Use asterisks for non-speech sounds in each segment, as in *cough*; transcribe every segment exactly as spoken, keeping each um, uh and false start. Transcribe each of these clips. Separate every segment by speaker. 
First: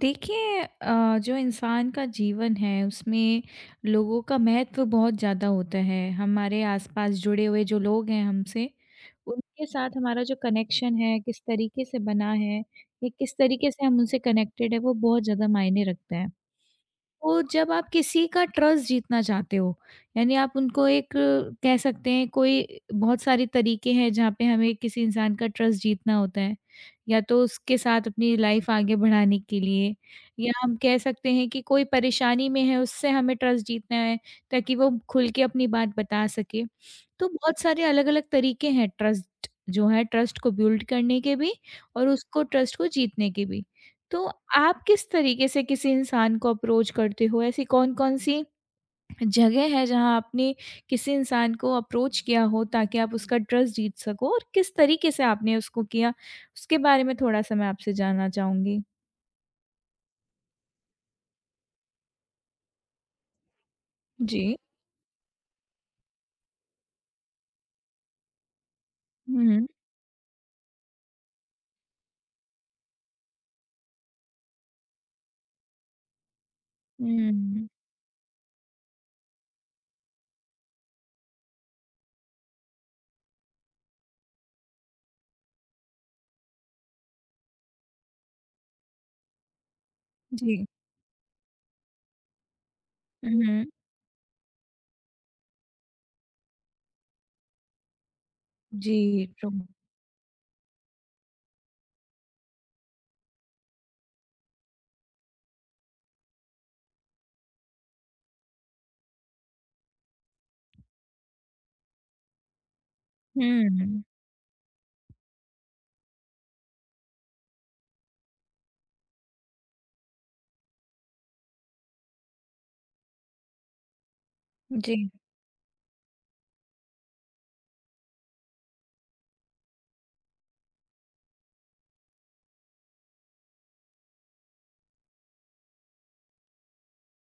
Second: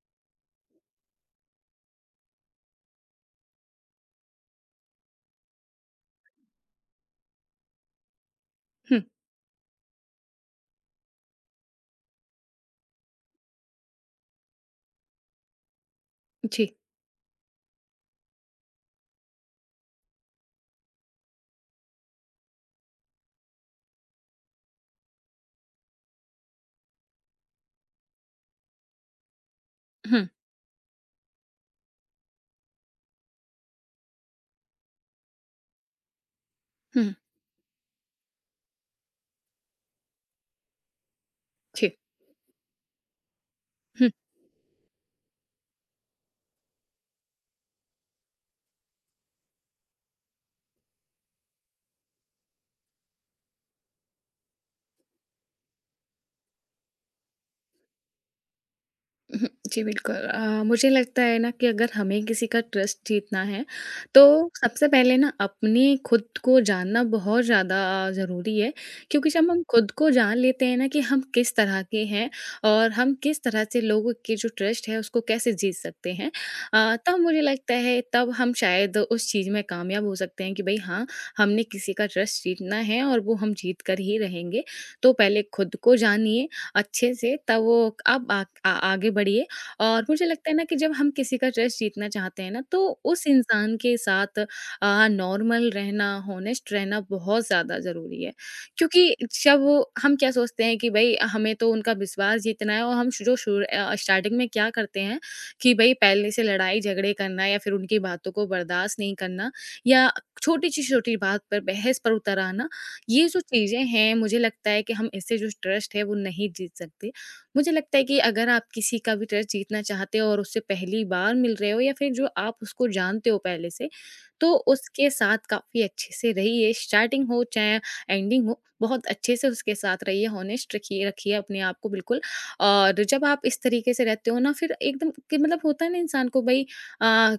Speaker 1: देखिए अ, जो इंसान का जीवन है उसमें लोगों का महत्व बहुत ज़्यादा होता है। हमारे आसपास जुड़े हुए जो लोग हैं हमसे,
Speaker 2: हुँ,
Speaker 1: उनके साथ हमारा जो कनेक्शन है, किस तरीके से बना है या किस तरीके से हम उनसे कनेक्टेड है वो बहुत ज़्यादा मायने रखता है।
Speaker 2: जी।
Speaker 1: तो जब आप किसी का ट्रस्ट जीतना चाहते हो, यानी आप उनको एक अ, कह सकते हैं कोई बहुत सारे तरीके हैं जहाँ पे हमें किसी इंसान का ट्रस्ट जीतना होता है। या तो उसके साथ अपनी लाइफ़ आगे बढ़ाने के लिए
Speaker 2: हुँ,
Speaker 1: या हम कह सकते हैं कि कोई परेशानी में है उससे हमें ट्रस्ट जीतना है ताकि वो खुल के अपनी बात बता सके।
Speaker 2: हुँ,
Speaker 1: तो बहुत सारे अलग-अलग तरीके हैं ट्रस्ट जो है ट्रस्ट को बिल्ड करने के भी
Speaker 2: जी।
Speaker 1: और उसको ट्रस्ट को जीतने के भी।
Speaker 2: हुँ,
Speaker 1: तो आप किस तरीके से किसी इंसान को अप्रोच करते हो? ऐसी कौन-कौन सी जगह है जहाँ आपने किसी इंसान को अप्रोच किया हो ताकि आप उसका ट्रस्ट जीत सको और किस तरीके से आपने उसको किया? उसके बारे में थोड़ा-सा मैं आपसे जानना चाहूँगी।
Speaker 2: हुँ, जी, बिल्कुल। अ, मुझे लगता है ना कि अगर हमें किसी का ट्रस्ट जीतना है, तो
Speaker 1: जी।
Speaker 2: सबसे पहले ना अपने खुद को जानना बहुत ज़्यादा ज़रूरी है, क्योंकि जब हम
Speaker 1: हुँ,
Speaker 2: खुद को जान लेते हैं ना कि हम किस तरह के हैं और हम किस तरह से लोगों के जो ट्रस्ट है, उसको कैसे जीत सकते हैं। अ, तब मुझे
Speaker 1: हुँ।
Speaker 2: लगता है तब हम शायद उस चीज़ में कामयाब हो सकते हैं कि भई हाँ, हमने किसी का ट्रस्ट जीतना है और वो हम जीत कर ही रहेंगे। तो पहले खुद को जानिए अच्छे से, तब वो आप आ, आ, आगे बढ़िए। और मुझे लगता है ना
Speaker 1: जी।
Speaker 2: कि जब हम किसी का ट्रस्ट जीतना चाहते हैं ना, तो उस
Speaker 1: हुँ,
Speaker 2: इंसान के साथ नॉर्मल रहना, होनेस्ट रहना बहुत ज़्यादा ज़रूरी है,
Speaker 1: जी,
Speaker 2: क्योंकि
Speaker 1: ट्रू।
Speaker 2: जब वो- हम क्या सोचते हैं कि भाई हमें तो उनका विश्वास जीतना है, और हम जो स्टार्टिंग में क्या करते हैं कि भाई पहले से लड़ाई झगड़े करना या फिर उनकी बातों को बर्दाश्त नहीं करना या छोटी सी छोटी बात पर बहस पर उतर आना, ये जो चीज़ें
Speaker 1: हुँ,
Speaker 2: हैं मुझे लगता है कि हम इससे जो ट्रस्ट है वो नहीं जीत सकते। मुझे लगता है कि अगर आप किसी का भी ट्रस्ट जीतना चाहते हो और उससे पहली बार मिल रहे हो या फिर जो आप उसको जानते हो पहले से, तो उसके
Speaker 1: जी।
Speaker 2: साथ काफ़ी अच्छे से रहिए। स्टार्टिंग हो चाहे एंडिंग हो, बहुत अच्छे से उसके साथ रहिए, हॉनेस्ट रखिए रखिए अपने आप को बिल्कुल। और जब आप इस तरीके से रहते हो ना, फिर एकदम कि मतलब होता है ना इंसान को भई अ,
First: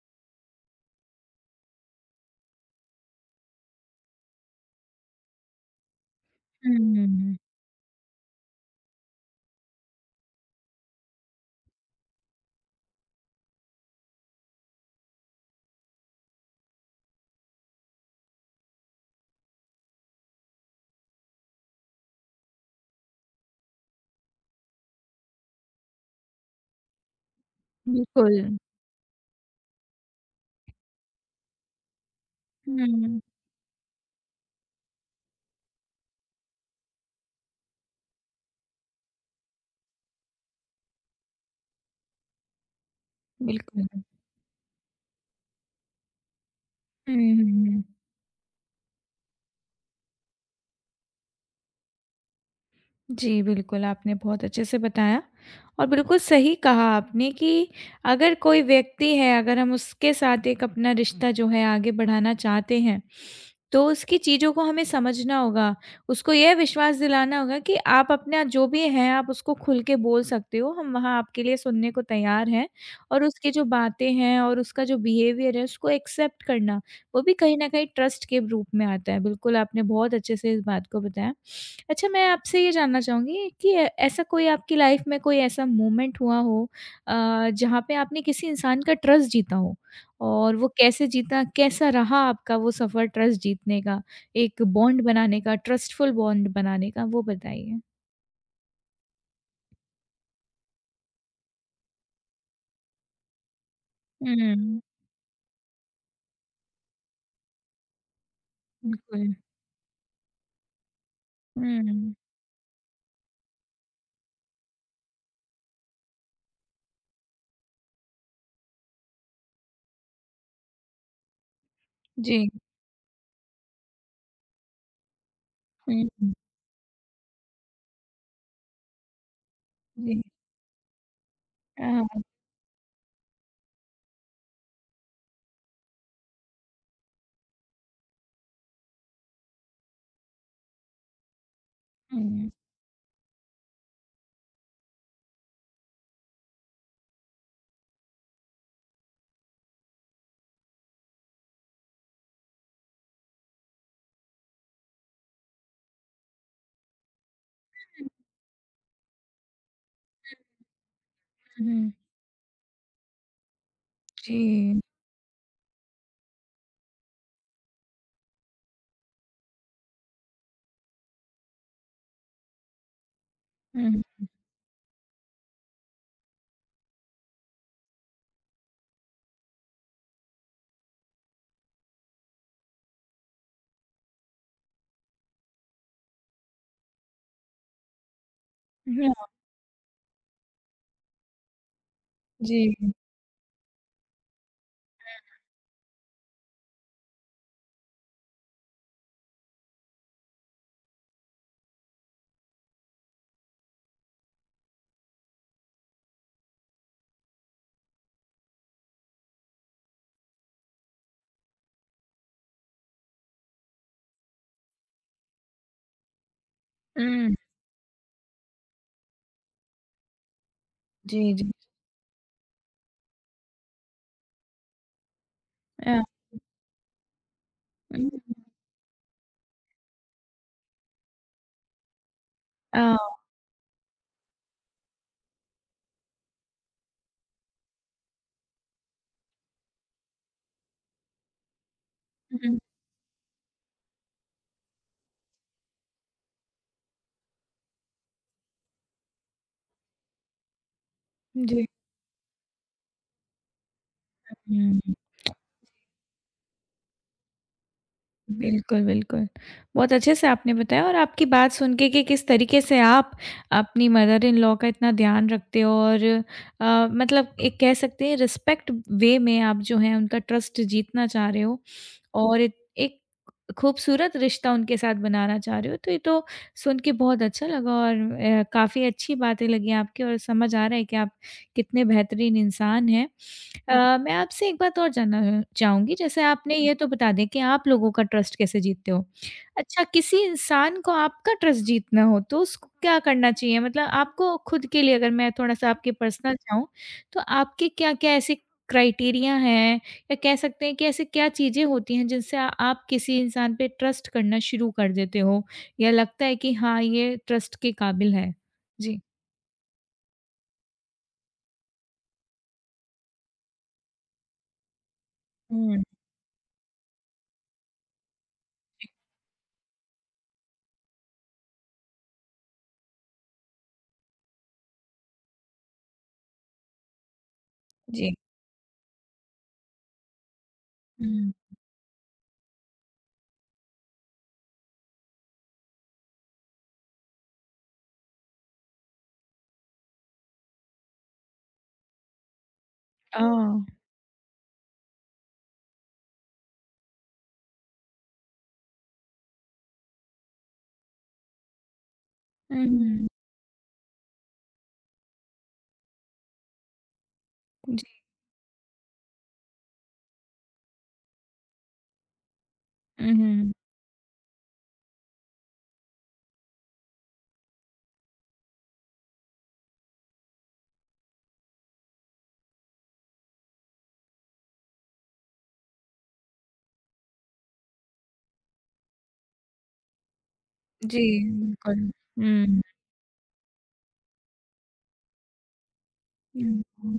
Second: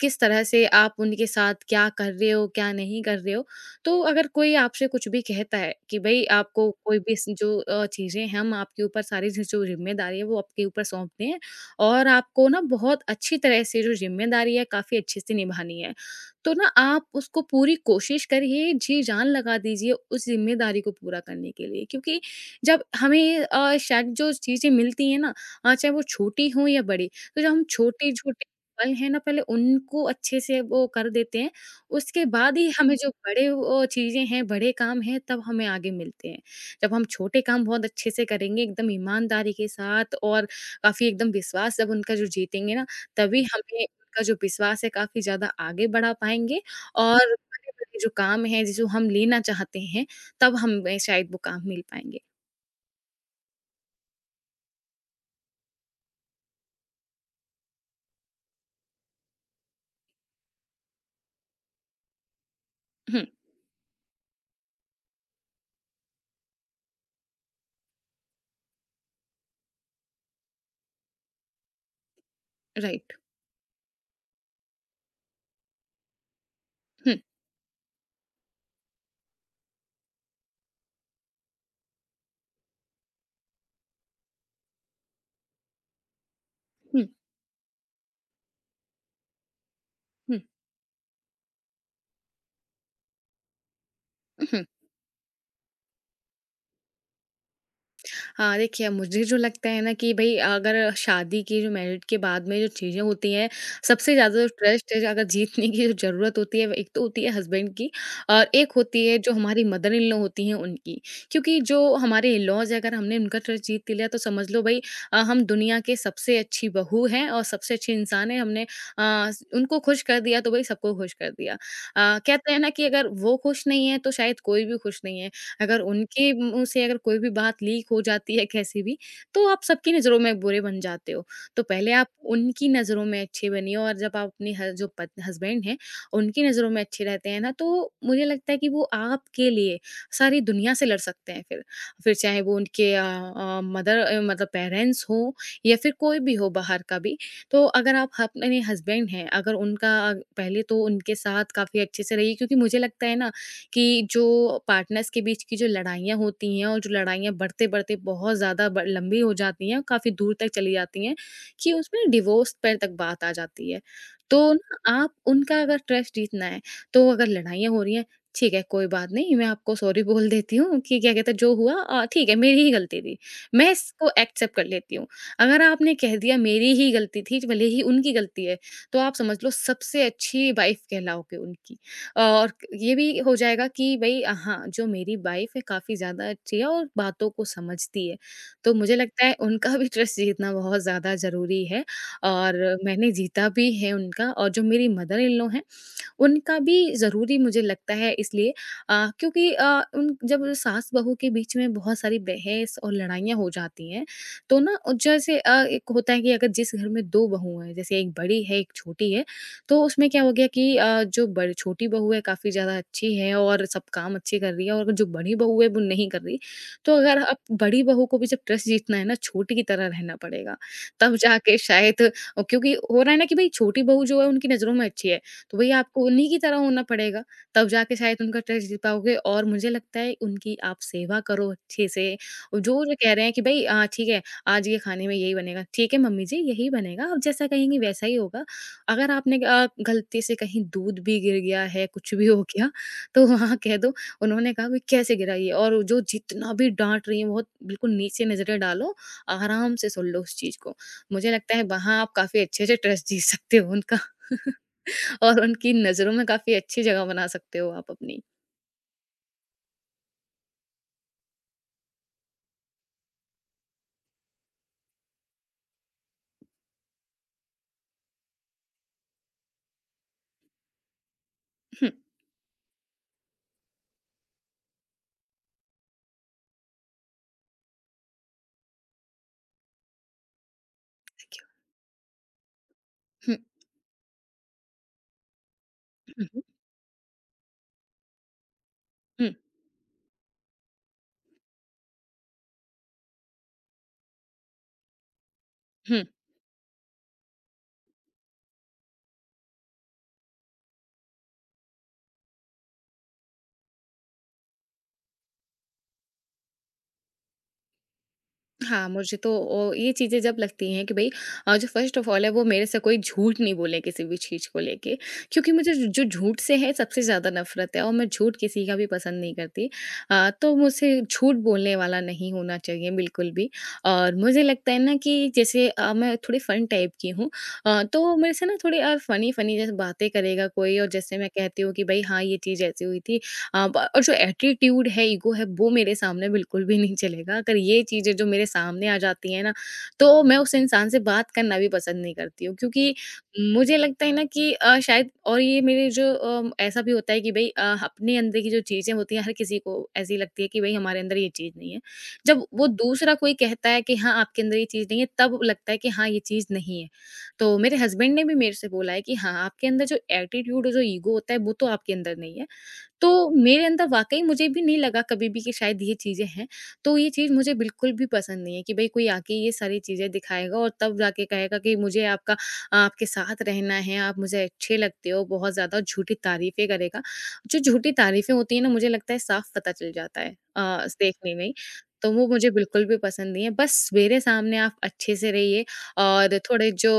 Speaker 2: किस तरह से आप उनके साथ क्या कर रहे हो, क्या नहीं कर रहे हो। तो अगर कोई आपसे कुछ भी कहता है कि भई आपको कोई भी स
Speaker 1: हुँ,
Speaker 2: जो अ, चीज़ें, हम आपके ऊपर सारी ज जो ज़िम्मेदारी है वो आपके ऊपर सौंप दें, और आपको ना बहुत अच्छी तरह से जो ज़िम्मेदारी है काफ़ी अच्छे से निभानी है। तो ना आप उसको पूरी कोशिश करिए, जी जान लगा दीजिए उस ज़िम्मेदारी को पूरा करने के लिए, क्योंकि जब हमें अ, शायद जो चीज़ें मिलती हैं ना, अ, चाहे वो छोटी हों या बड़ी, तो जब हम
Speaker 1: बिल्कुल।
Speaker 2: छोटे-छोटे पल हैं ना, पहले उनको अच्छे से वो कर देते हैं, उसके बाद ही हमें जो
Speaker 1: हुँ,
Speaker 2: बड़े वो चीज़ें हैं, बड़े काम हैं, तब हमें आगे मिलते हैं। जब हम छोटे काम बहुत अच्छे से करेंगे, एकदम ईमानदारी के साथ, और काफ़ी एकदम विश्वास जब उनका जो जीतेंगे ना, तभी हमें
Speaker 1: बिल्कुल।
Speaker 2: उनका जो विश्वास है, काफ़ी ज़्यादा आगे बढ़ा पाएँगे,
Speaker 1: हुँ,
Speaker 2: और
Speaker 1: हुँ, हुँ।
Speaker 2: बड़े-बड़े जो काम हैं, जो हम लेना चाहते हैं, तब हमें शायद वो काम मिल पाएँगे।
Speaker 1: जी, बिल्कुल, आपने बहुत अच्छे से बताया और बिल्कुल सही कहा आपने कि अगर कोई व्यक्ति है, अगर हम उसके साथ एक अपना रिश्ता जो है आगे बढ़ाना चाहते हैं,
Speaker 2: हुँ,
Speaker 1: तो उसकी चीज़ों को हमें समझना होगा। उसको यह विश्वास दिलाना होगा कि आप अपना जो भी है, आप उसको खुल के बोल सकते हो, हम वहाँ आपके लिए सुनने को तैयार हैं
Speaker 2: राइट।
Speaker 1: और उसकी जो बातें हैं और उसका जो बिहेवियर है, उसको एक्सेप्ट करना।
Speaker 2: हुँ,
Speaker 1: वो भी कहीं न कहीं ट्रस्ट के रूप में आता है। बिल्कुल, आपने बहुत अच्छे से इस बात को बताया। अच्छा मैं आपसे ये जानना चाहूँगी कि अ, ऐसा कोई आपकी लाइफ़ में कोई ऐसा मोमेंट हुआ हो
Speaker 2: हुँ,
Speaker 1: अ, जहाँ पे आपने किसी इंसान का ट्रस्ट जीता हो
Speaker 2: हुँ,
Speaker 1: और वो कैसे जीता, कैसा रहा आपका वो सफ़र ट्रस्ट जीतने का, एक
Speaker 2: उहुँ।
Speaker 1: बॉन्ड बनाने का, ट्रस्टफुल बॉन्ड बनाने का? वो बताइए?
Speaker 2: हाँ, देखिए मुझे जो लगता है ना कि भई अगर शादी की जो मैरिड के बाद में जो चीज़ें होती हैं, सबसे ज़्यादा जो
Speaker 1: हुँ,
Speaker 2: ट्रस्ट है जो अगर जीतने की जो ज़रूरत होती है, वो एक तो होती है हस्बैंड की, और एक होती है जो
Speaker 1: बिल्कुल।
Speaker 2: हमारी मदर इन लॉ होती हैं उनकी। क्योंकि जो
Speaker 1: हुँ,
Speaker 2: हमारे इन-लॉज़ हैं, अगर हमने उनका ट्रस्ट जीत लिया तो समझ लो भई अ, हम दुनिया के सबसे अच्छी बहू हैं और सबसे अच्छे इंसान हैं। हमने अ, उनको खुश कर दिया तो भई सबको खुश कर दिया। अ,
Speaker 1: जी।
Speaker 2: कहते हैं ना कि अगर वो खुश नहीं है तो शायद कोई भी खुश नहीं है। अगर
Speaker 1: हुँ,
Speaker 2: उनके
Speaker 1: हुँ,
Speaker 2: मुँह से अगर कोई भी बात लीक हो जाती है कैसे भी, तो आप सबकी नज़रों
Speaker 1: जी।
Speaker 2: में बुरे बन जाते हो। तो पहले आप
Speaker 1: हाँ,
Speaker 2: उनकी नज़रों में अच्छे बनिए, और जब आप अपने ह जो पत हस्बैंड हैं, उनकी नज़रों में अच्छे रहते हैं ना, तो मुझे लगता है कि वो आपके लिए सारी दुनिया से लड़ सकते हैं फिर। फिर चाहे
Speaker 1: हुँ,
Speaker 2: वो उनके अ अ, मदर अ, मतलब पेरेंट्स हों या फिर कोई भी हो बाहर का भी। तो अगर आप ह अपने हस्बैंड हैं, अगर उनका पहले तो उनके साथ काफ़ी अच्छे से रहिए, क्योंकि मुझे लगता है ना कि जो पार्टनर्स के बीच की जो लड़ाइयाँ होती हैं और जो लड़ाइयाँ बढ़ते-बढ़ते बहुत ज़्यादा ब लंबी हो जाती हैं और काफ़ी दूर तक चली जाती हैं कि
Speaker 1: हुँ,
Speaker 2: उसमें डिवोर्स पर तक बात आ जाती है। तो
Speaker 1: जी।
Speaker 2: ना आप उनका अगर ट्रस्ट जीतना है, तो अगर लड़ाइयाँ हो रही हैं, ठीक है कोई बात नहीं, मैं आपको सॉरी बोल देती हूँ कि क्या कहते हैं जो हुआ, अ, ठीक है, मेरी ही गलती थी। मैं
Speaker 1: हुँ,
Speaker 2: इसको एक्सेप्ट कर लेती हूँ। अगर आपने कह दिया मेरी ही गलती थी, भले ही उनकी गलती है, तो आप समझ लो सबसे अच्छी वाइफ़ कहलाओगे उनकी। और ये भी हो जाएगा कि भई अ, हाँ, जो मेरी वाइफ़ है काफ़ी ज़्यादा अच्छी है और बातों को समझती है। तो मुझे लगता
Speaker 1: हाँ,
Speaker 2: है उनका भी ट्रस्ट जीतना बहुत ज़्यादा ज़रूरी है, और
Speaker 1: जी।
Speaker 2: मैंने जीता भी है उनका, और जो मेरी मदर इन लॉ हैं उनका भी ज़रूरी मुझे लगता है, इसलिए अ, क्योंकि अ, उन जब सास बहू के बीच में बहुत सारी बहस और लड़ाइयाँ हो जाती हैं, तो ना अ, जैसे अ, एक होता है कि अगर जिस घर में दो बहू हैं, जैसे एक बड़ी है एक छोटी है, तो उसमें क्या हो गया कि अ, जो बड़ी छोटी बहू है काफ़ी ज़्यादा अच्छी है और सब काम अच्छी कर रही है, और जो बड़ी बहू है वो नहीं कर रही, तो अगर
Speaker 1: हुँ,
Speaker 2: आप बड़ी बहू को भी जब ट्रस्ट जीतना है ना, छोटी की तरह रहना पड़ेगा, तब
Speaker 1: जी, जी।
Speaker 2: जाके शायद अ, क्योंकि हो रहा है ना कि भाई छोटी बहू जो है उनकी नज़रों में अच्छी है, तो भैया
Speaker 1: अ,
Speaker 2: आपको उन्हीं की तरह होना पड़ेगा, तब जाके
Speaker 1: हुँ,
Speaker 2: शायद उनका ट्रस्ट जीत पाओगे, और मुझे लगता है उनकी आप सेवा करो अच्छे से। और
Speaker 1: अ,
Speaker 2: जो जो कह रहे हैं कि भई अ, ठीक है, आज ये खाने में यही बनेगा, ठीक है मम्मी जी, यही बनेगा, आप जैसा कहेंगी वैसा ही होगा। अगर आपने अ, गलती से कहीं दूध भी गिर गया है, कुछ भी हो
Speaker 1: हुँ,
Speaker 2: गया, तो वहाँ कह दो। उन्होंने कहा भाई कैसे गिरा ये? और जो जितना भी डाँट रही हैं बहुत, बिल्कुल नीचे नज़रें डालो, आराम से सुन लो उस चीज़ को। मुझे लगता है
Speaker 1: जी।
Speaker 2: वहाँ आप काफ़ी अच्छे से ट्रस्ट जीत सकते हो उनका। *laughs*
Speaker 1: हुँ,
Speaker 2: और उनकी नज़रों में काफ़ी अच्छी जगह बना सकते हो आप अपनी।
Speaker 1: बिल्कुल, बिल्कुल। बहुत अच्छे से आपने बताया और आपकी बात सुन के कि किस तरीके से आप अपनी मदर इन लॉ का इतना ध्यान रखते हो और अ, मतलब एक कह सकते हैं रिस्पेक्ट वे में आप जो हैं उनका ट्रस्ट जीतना चाह रहे हो
Speaker 2: हुँ,
Speaker 1: और एक एक खूबसूरत रिश्ता उनके साथ बनाना चाह रहे हो, तो ये तो सुन के बहुत अच्छा लगा और अ, काफ़ी अच्छी बातें लगी आपकी और समझ आ रहा है कि आप कितने बेहतरीन इंसान हैं।
Speaker 2: हुँ,
Speaker 1: अ, मैं आपसे एक बात और जानना चाहूँगी, जैसे
Speaker 2: हुँ, हुँ,
Speaker 1: आपने ये तो बता दिया कि आप लोगों का ट्रस्ट कैसे जीतते हो।
Speaker 2: हुँ,
Speaker 1: अच्छा किसी इंसान को आपका ट्रस्ट जीतना हो तो उसको क्या करना चाहिए? मतलब आपको खुद के लिए अगर मैं थोड़ा-सा आपके
Speaker 2: हुँ।
Speaker 1: पर्सनल जाऊँ, तो आपके क्या-क्या ऐसे क्राइटेरिया हैं या कह सकते हैं कि ऐसी क्या चीज़ें होती हैं जिनसे आ आप किसी इंसान पे ट्रस्ट करना शुरू कर देते हो या लगता है कि हाँ, ये ट्रस्ट के काबिल है?
Speaker 2: हाँ,
Speaker 1: जी।
Speaker 2: मुझे तो ओ ये चीज़ें जब लगती हैं कि भई अ, जो फ़र्स्ट ऑफ़ ऑल है, वो मेरे से कोई झूठ नहीं बोले किसी भी चीज़ को लेके, क्योंकि मुझे
Speaker 1: हुँ।
Speaker 2: ज जो झूठ से है सबसे ज़्यादा नफ़रत है, और मैं झूठ किसी का भी पसंद नहीं करती। अ, तो मुझसे झूठ बोलने वाला नहीं होना चाहिए बिल्कुल भी। और मुझे लगता है ना कि जैसे अ, मैं थोड़ी फ़न टाइप की हूँ, अ,
Speaker 1: जी।
Speaker 2: तो मेरे से ना थोड़ी अ, फ़नी-फ़नी जैसे बातें करेगा कोई, और जैसे मैं
Speaker 1: हुँ।
Speaker 2: कहती हूँ कि भई हाँ, ये चीज़ ऐसी हुई थी। अ, ब और जो एटीट्यूड है, ईगो है, वो मेरे सामने बिल्कुल भी नहीं चलेगा। अगर ये चीज़ें जो मेरे सामने आ जाती हैं ना, तो मैं उस इंसान से बात करना भी पसंद नहीं करती हूँ, क्योंकि
Speaker 1: ओह!
Speaker 2: मुझे लगता है ना कि अ, शायद, और ये मेरे जो अ, ऐसा भी होता है कि भई अ, अपने अंदर की जो चीज़ें होती हैं, हर किसी को ऐसी लगती है कि भई हमारे अंदर ये चीज़ नहीं है। जब
Speaker 1: हुँ,
Speaker 2: वो
Speaker 1: हुँ।
Speaker 2: दूसरा कोई कहता है कि हाँ, आपके अंदर ये चीज़ नहीं है, तब लगता है कि हाँ, ये चीज़ नहीं है। तो मेरे
Speaker 1: जी।
Speaker 2: हस्बैंड ने भी मेरे से बोला है कि हाँ, आपके अंदर जो एटीट्यूड और जो ईगो होता है, वो तो आपके अंदर नहीं है। तो
Speaker 1: हुँ, हुँ।
Speaker 2: मेरे अंदर वाक़ई मुझे भी नहीं लगा कभी भी कि शायद ये चीज़ें हैं। तो ये चीज़ मुझे बिल्कुल भी पसंद नहीं है कि भई कोई आके ये सारी चीज़ें दिखाएगा, और तब जाके कहेगा कि मुझे आपका आपके साथ रहना है, आप मुझे अच्छे लगते हो, बहुत ज़्यादा झूठी तारीफ़ें करेगा। जो झूठी तारीफ़ें होती हैं ना, मुझे लगता है साफ़ पता चल जाता है अ,
Speaker 1: जी,
Speaker 2: देखने में ही।
Speaker 1: बिल्कुल।
Speaker 2: तो वो मुझे
Speaker 1: हुँ,
Speaker 2: बिल्कुल भी पसंद नहीं है। बस मेरे सामने आप अच्छे से रहिए, और थोड़े जो
Speaker 1: हुँ,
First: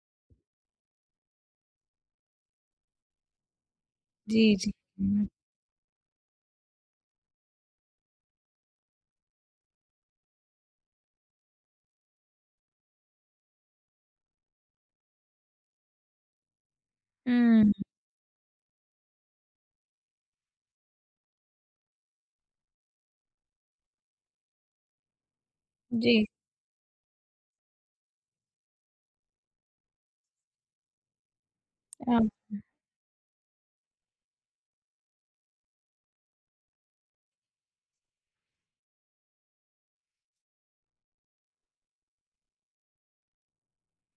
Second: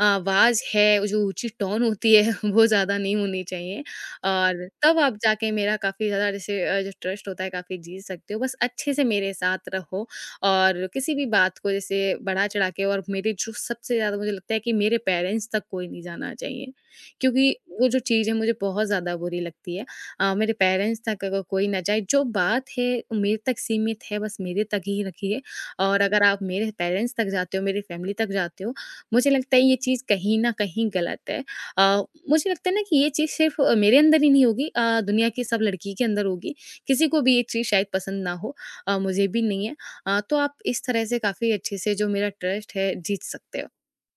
Speaker 2: आवाज़ है, जो ऊँची टोन होती है, *laughs* वो ज़्यादा नहीं होनी चाहिए,
Speaker 1: जी,
Speaker 2: और
Speaker 1: जी।
Speaker 2: तब आप जाके मेरा काफ़ी ज़्यादा, जैसे अ, जो ट्रस्ट होता है, काफ़ी जीत सकते हो। बस अच्छे से मेरे साथ रहो, और किसी भी बात को जैसे बढ़ा-चढ़ा के, और मेरे जो सबसे ज़्यादा मुझे लगता है कि मेरे पेरेंट्स तक कोई नहीं जाना चाहिए, क्योंकि
Speaker 1: हुँ,
Speaker 2: वो जो चीज़ है मुझे बहुत ज़्यादा बुरी लगती है। अ, मेरे पेरेंट्स तक अगर कोई ना जाए, जो बात है मेरे तक सीमित है, बस मेरे तक ही रखिए, और अगर
Speaker 1: जी,
Speaker 2: आप मेरे पेरेंट्स तक जाते हो, मेरी फैमिली तक जाते हो, मुझे लगता है ये चीज़ कहीं न कहीं गलत है। अ,
Speaker 1: आप
Speaker 2: मुझे लगता है ना कि ये चीज़ सिर्फ़ अ, मेरे अंदर ही नहीं होगी, अ, दुनिया की सब लड़की के अंदर होगी। किसी को भी ये चीज़ शायद पसंद ना हो, अ, मुझे भी नहीं है। अ, तो आप इस तरह से काफ़ी अच्छे से जो मेरा ट्रस्ट है जीत सकते हो।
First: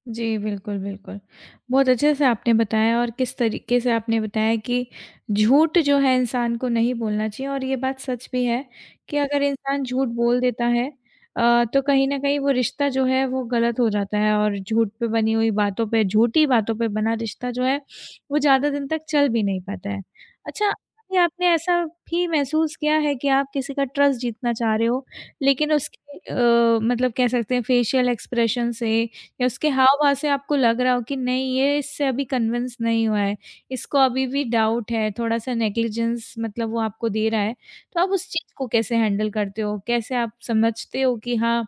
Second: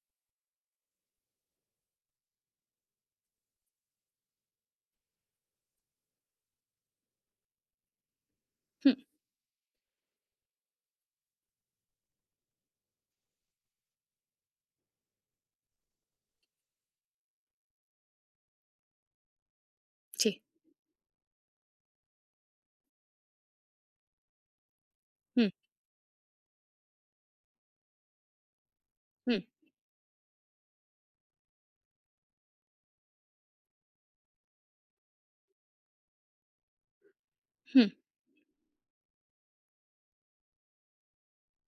Speaker 1: जी, बिल्कुल, बिल्कुल। बहुत अच्छे से आपने बताया और किस तरीके से आपने बताया कि झूठ जो है इंसान को नहीं बोलना चाहिए और ये बात सच भी है
Speaker 2: हुँ,
Speaker 1: कि अगर इंसान झूठ बोल देता है अ, तो कहीं न कहीं वो रिश्ता जो है वो गलत हो जाता है और झूठ पे बनी हुई बातों पे झूठी बातों पे बना रिश्ता जो है वो ज़्यादा दिन तक चल भी नहीं पाता है।
Speaker 2: जी।
Speaker 1: अच्छा, कभी आपने ऐसा भी महसूस किया है कि आप किसी का ट्रस्ट जीतना चाह रहे हो
Speaker 2: हुँ,
Speaker 1: लेकिन उसके अ, मतलब कह सकते हैं फेशियल एक्सप्रेशन से
Speaker 2: हुँ,
Speaker 1: या उसके हाव-भाव से आपको लग रहा हो कि नहीं ये इससे अभी कन्विंस नहीं हुआ है, इसको अभी भी डाउट है, थोड़ा-सा नेग्लिजेंस मतलब वो आपको दे रहा है,
Speaker 2: हुँ।
Speaker 1: तो आप उस चीज़ को कैसे हैंडल करते हो? कैसे आप समझते हो कि हाँ,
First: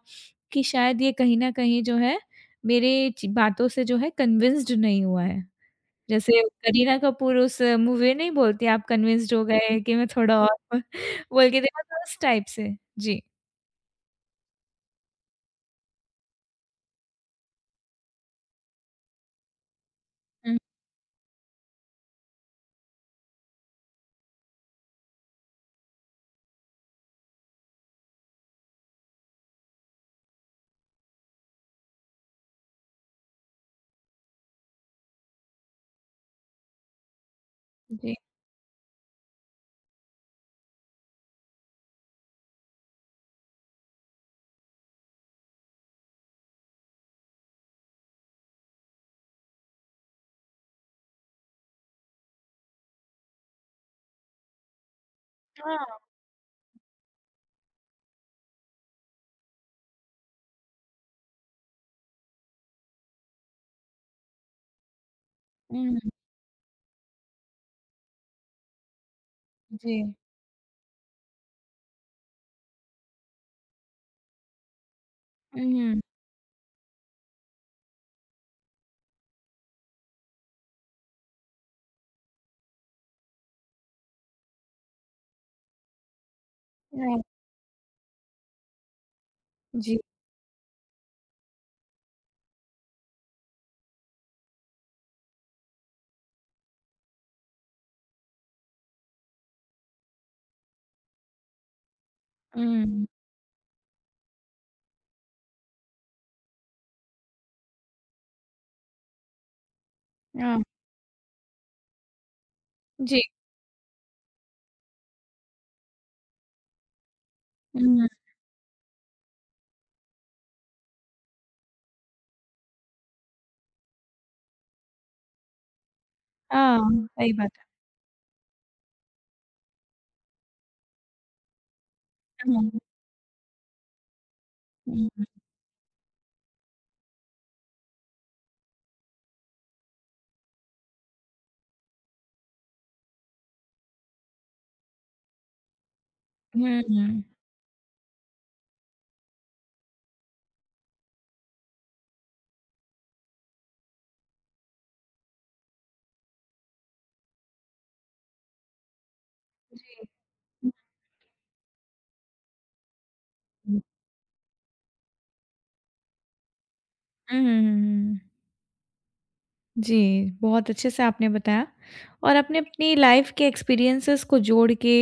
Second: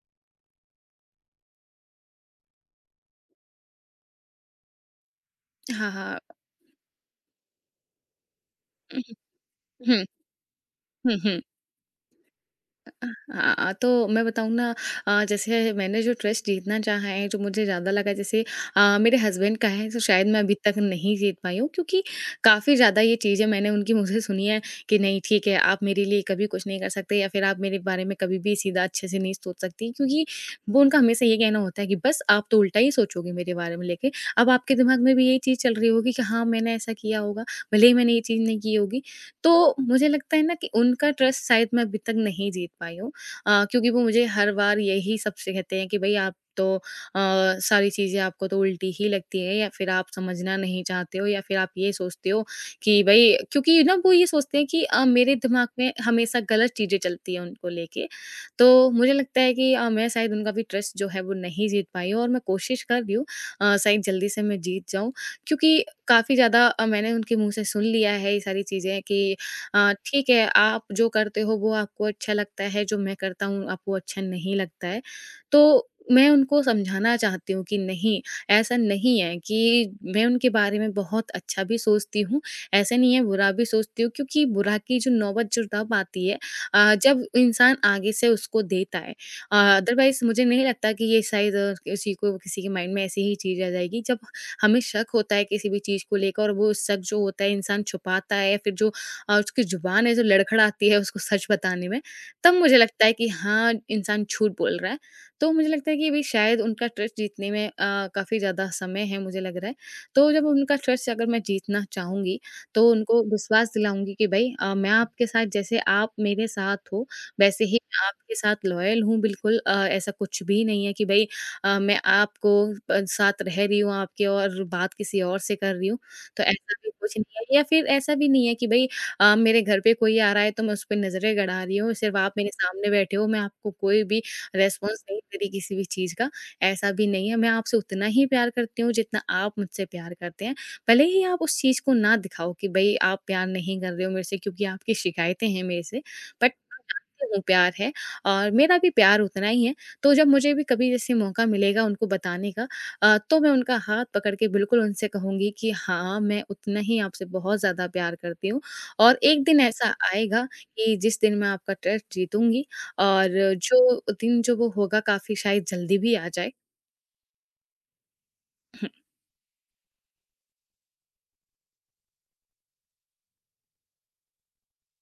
Speaker 1: कि शायद ये कहीं न कहीं जो है मेरे ची बातों से जो है कन्विंस्ड नहीं हुआ है?
Speaker 2: हाँ, हाँ।
Speaker 1: जैसे करीना कपूर उस मूवी में नहीं बोलती आप
Speaker 2: हुँ,
Speaker 1: कन्विंस्ड हो गए कि
Speaker 2: हुँ,
Speaker 1: मैं थोड़ा और *laughs*
Speaker 2: हुँ, हुँ।
Speaker 1: बोल के देखा था *laughs* उस टाइप से? जी।
Speaker 2: हाँ, हाँ, तो मैं बताऊँ ना, अ, जैसे मैंने जो ट्रस्ट जीतना चाहा है, जो मुझे ज़्यादा लगा, जैसे अ, मेरे हस्बैंड का है, तो शायद मैं अभी
Speaker 1: हुँ।
Speaker 2: तक नहीं जीत पाई हूँ, क्योंकि काफ़ी ज़्यादा ये चीज़ें मैंने उनकी मुँह से सुनी हैं कि नहीं ठीक है, आप मेरे लिए कभी कुछ नहीं कर सकते, या फिर आप मेरे बारे में कभी भी सीधा अच्छे से नहीं सोच सकती, क्योंकि वो उनका हमेशा ये कहना होता है कि बस आप तो उल्टा ही सोचोगे मेरे बारे में लेके। अब आपके दिमाग में भी यही चीज़ चल रही होगी कि हाँ, मैंने ऐसा किया होगा, भले ही मैंने
Speaker 1: जी।
Speaker 2: ये चीज़ नहीं की होगी। तो मुझे लगता है ना कि उनका ट्रस्ट शायद मैं अभी तक नहीं जीत पाई हूँ। अ, क्योंकि वो मुझे हर बार यही सबसे कहते हैं कि भई आप तो अ, सारी चीज़ें आपको तो उल्टी ही लगती है, या फिर आप समझना नहीं चाहते हो, या फिर आप ये सोचते हो कि भई, क्योंकि ना वो ये सोचते हैं कि अ, मेरे दिमाग में
Speaker 1: हाँ।
Speaker 2: हमेशा गलत चीज़ें चलती हैं उनको लेके। तो मुझे लगता है कि अ, मैं शायद उनका भी ट्रस्ट जो है वो नहीं जीत पाई हूँ, और मैं कोशिश कर रही हूँ, अ, शायद जल्दी से मैं जीत जाऊँ। क्योंकि
Speaker 1: हुँ,
Speaker 2: काफ़ी ज़्यादा अ, मैंने उनके मुँह से सुन लिया है ये सारी चीज़ें कि अ,
Speaker 1: जी।
Speaker 2: ठीक है, आप जो करते हो वो आपको अच्छा लगता है, जो मैं करता हूँ आपको अच्छा नहीं लगता है। तो
Speaker 1: हुँ, हुँ।
Speaker 2: मैं उनको समझाना चाहती हूँ कि नहीं, ऐसा नहीं है कि मैं उनके बारे में बहुत अच्छा भी सोचती हूँ, ऐसा नहीं है बुरा भी सोचती हूँ, क्योंकि बुरा की जो नौबत जो तब आती है अ,
Speaker 1: हाँ।
Speaker 2: जब इंसान आगे से उसको देता है। अ,
Speaker 1: जी।
Speaker 2: अदरवाइज़ मुझे नहीं लगता कि ये शायद अ, किसी को किसी के माइंड में ऐसी ही चीज़ आ जाएगी। जब हमें शक होता है किसी भी चीज़ को लेकर, और वो शक जो होता है इंसान छुपाता है, या फिर जो और उसकी ज़ुबान है जो लड़खड़ाती है उसको सच बताने में, तब मुझे लगता
Speaker 1: हुँ।
Speaker 2: है कि हाँ, इंसान झूठ बोल रहा है। तो मुझे लगता है कि अभी शायद उनका ट्रस्ट जीतने में अ, काफ़ी ज़्यादा समय है, मुझे लग रहा है। तो जब
Speaker 1: हाँ,
Speaker 2: उनका ट्रस्ट अगर मैं जीतना चाहूँगी, तो
Speaker 1: जी।
Speaker 2: उनको विश्वास दिलाऊँगी कि भई अ, मैं आपके साथ, जैसे आप मेरे साथ हो, वैसे ही मैं
Speaker 1: हुँ,
Speaker 2: आपके साथ लॉयल हूँ, बिल्कुल। अ, ऐसा कुछ भी नहीं है कि भई अ, मैं आपको अ, साथ रह रही हूँ आपके और बात किसी और से कर रही हूँ। तो ऐसा
Speaker 1: हाँ,
Speaker 2: भी कुछ
Speaker 1: सही
Speaker 2: नहीं
Speaker 1: बात
Speaker 2: है, या
Speaker 1: है।
Speaker 2: फिर ऐसा भी नहीं है कि भई अ, मेरे घर पे कोई आ रहा है तो मैं उस पे नज़रें गड़ा रही हूँ, सिर्फ़ आप मेरे
Speaker 1: हुँ,
Speaker 2: सामने बैठे हो, मैं आपको कोई भी रिस्पॉन्स
Speaker 1: हुँ,
Speaker 2: नहीं
Speaker 1: हुँ,
Speaker 2: दे रही किसी भी चीज़ का, ऐसा भी नहीं है। मैं आपसे उतना ही प्यार करती हूँ जितना आप मुझसे प्यार करते हैं। भले ही आप उस चीज़ को ना दिखाओ कि भई आप प्यार नहीं कर रहे हो मेरे से, क्योंकि आपकी शिकायतें हैं मेरे से, बट मैं
Speaker 1: हुँ, हुँ।
Speaker 2: जानती हूँ प्यार है, और मेरा भी प्यार उतना ही है। तो जब मुझे भी कभी, जैसे, मौका मिलेगा उनको बताने का, अ, तो मैं उनका हाथ पकड़ के बिल्कुल उनसे कहूँगी कि हाँ, मैं उतना ही आपसे बहुत ज़्यादा प्यार करती हूँ। और एक दिन ऐसा
Speaker 1: जी।
Speaker 2: आएगा
Speaker 1: हुँ,
Speaker 2: कि जिस दिन मैं आपका ट्रस्ट जीतूँगी, और
Speaker 1: हुँ, हुँ,
Speaker 2: जो दिन जो वो होगा, काफ़ी शायद जल्दी भी आ जाए।
Speaker 1: हुँ, हुँ। हुँ।
Speaker 2: हुँ,
Speaker 1: जी, बहुत अच्छे से आपने बताया और आपने अपनी लाइफ़ के एक्सपीरियंसेस को जोड़ के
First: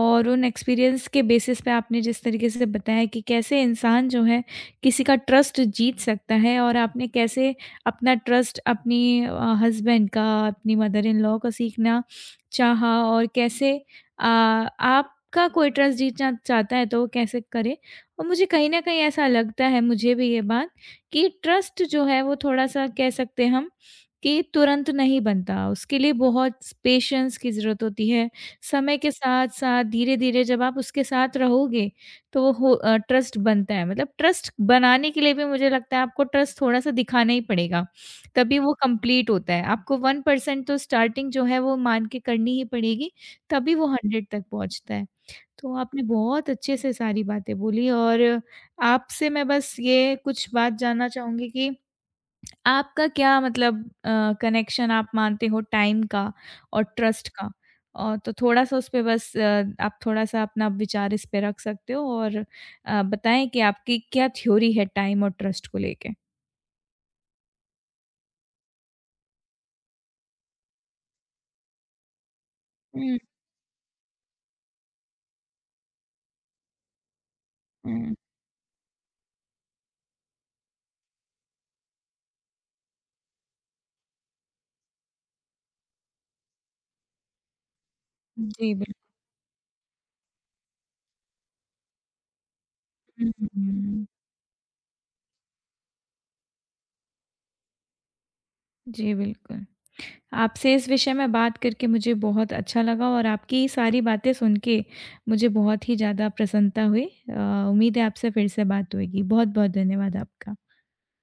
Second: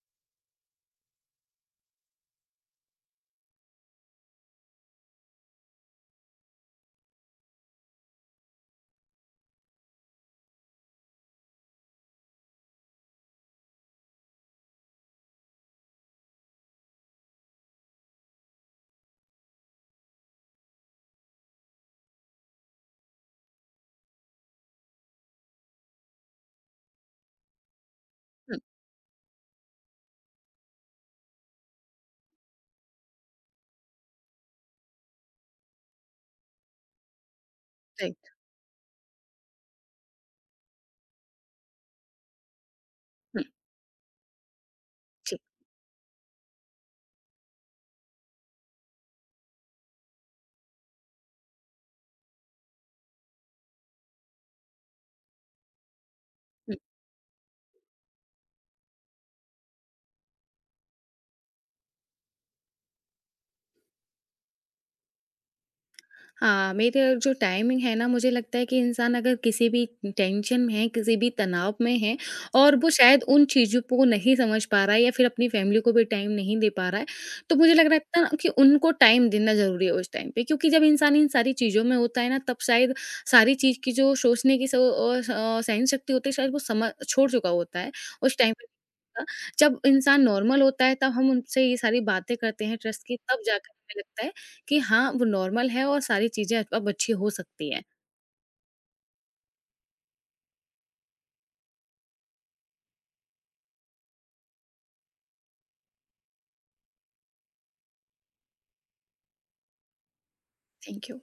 Speaker 1: और उन एक्सपीरियंस के बेसिस पे आपने जिस तरीके से बताया कि कैसे इंसान जो है किसी का ट्रस्ट जीत सकता है और आपने कैसे अपना ट्रस्ट अपनी अ, हस्बैंड का, अपनी मदर इन लॉ का सीखना चाहा और कैसे अ, आपका कोई ट्रस्ट जीतना चाहता है तो वो कैसे करे और मुझे कहीं न कहीं ऐसा लगता है मुझे भी ये बात कि ट्रस्ट जो है वो थोड़ा-सा कह सकते हैं हम कि तुरंत नहीं बनता, उसके लिए बहुत पेशेंस की ज़रूरत होती है।
Speaker 2: हुँ,
Speaker 1: समय के साथ-साथ धीरे-धीरे जब आप उसके साथ रहोगे, तो वो हो अ, ट्रस्ट बनता है। मतलब ट्रस्ट बनाने के लिए भी मुझे लगता है आपको ट्रस्ट थोड़ा-सा दिखाना ही पड़ेगा,
Speaker 2: राइट,
Speaker 1: तभी वो कंप्लीट होता है। आपको वन परसेंट तो स्टार्टिंग जो है वो मान के करनी ही पड़ेगी,
Speaker 2: हुँ,
Speaker 1: तभी वो हंड्रेड तक पहुँचता है।
Speaker 2: जी।
Speaker 1: तो आपने बहुत अच्छे से सारी बातें बोली और आपसे मैं बस ये कुछ बात जानना चाहूँगी कि आपका क्या मतलब अ, कनेक्शन आप मानते हो टाइम का
Speaker 2: हुँ।
Speaker 1: और ट्रस्ट का? और तो थोड़ा-सा उस पे बस अ, आप थोड़ा-सा अपना विचार इस पे रख सकते हो और अ, बताएँ कि आपकी क्या थ्योरी है टाइम और ट्रस्ट को लेके?
Speaker 2: हाँ, मेरे जो टाइमिंग है ना, मुझे लगता है कि इंसान अगर किसी भी टेंशन में है, किसी भी तनाव में है, और वो
Speaker 1: हुँ,
Speaker 2: शायद उन चीज़ों को नहीं समझ पा रहा है, या फिर अपनी फ़ैमिली को भी टाइम नहीं दे पा रहा है, तो मुझे लग रहा
Speaker 1: हुँ।
Speaker 2: है ना कि उनको टाइम देना ज़रूरी है उस टाइम पे, क्योंकि जब इंसान इन सारी चीज़ों में होता है ना, तब शायद सारी चीज़ की जो सोचने की, स अ, स अ, सहन शक्ति होती है, शायद वो समझ छोड़ चुका होता है उस टाइम पे।
Speaker 1: जी, बिल्कुल।
Speaker 2: जब इंसान नॉर्मल होता है, तब हम उनसे ये सारी बातें करते हैं ट्रस्ट की, तब जाकर हमें
Speaker 1: हुँ,
Speaker 2: लगता है कि हाँ, वो नॉर्मल है और सारी चीज़ें अब अच्छी हो सकती हैं।
Speaker 1: जी, बिल्कुल। आपसे इस विषय में बात करके मुझे बहुत अच्छा लगा और आपकी ये सारी बातें सुन के मुझे बहुत ही ज़्यादा प्रसन्नता हुई। अ, उम्मीद है आपसे फिर से बात होएगी। बहुत-बहुत धन्यवाद आपका।
Speaker 2: Thank you.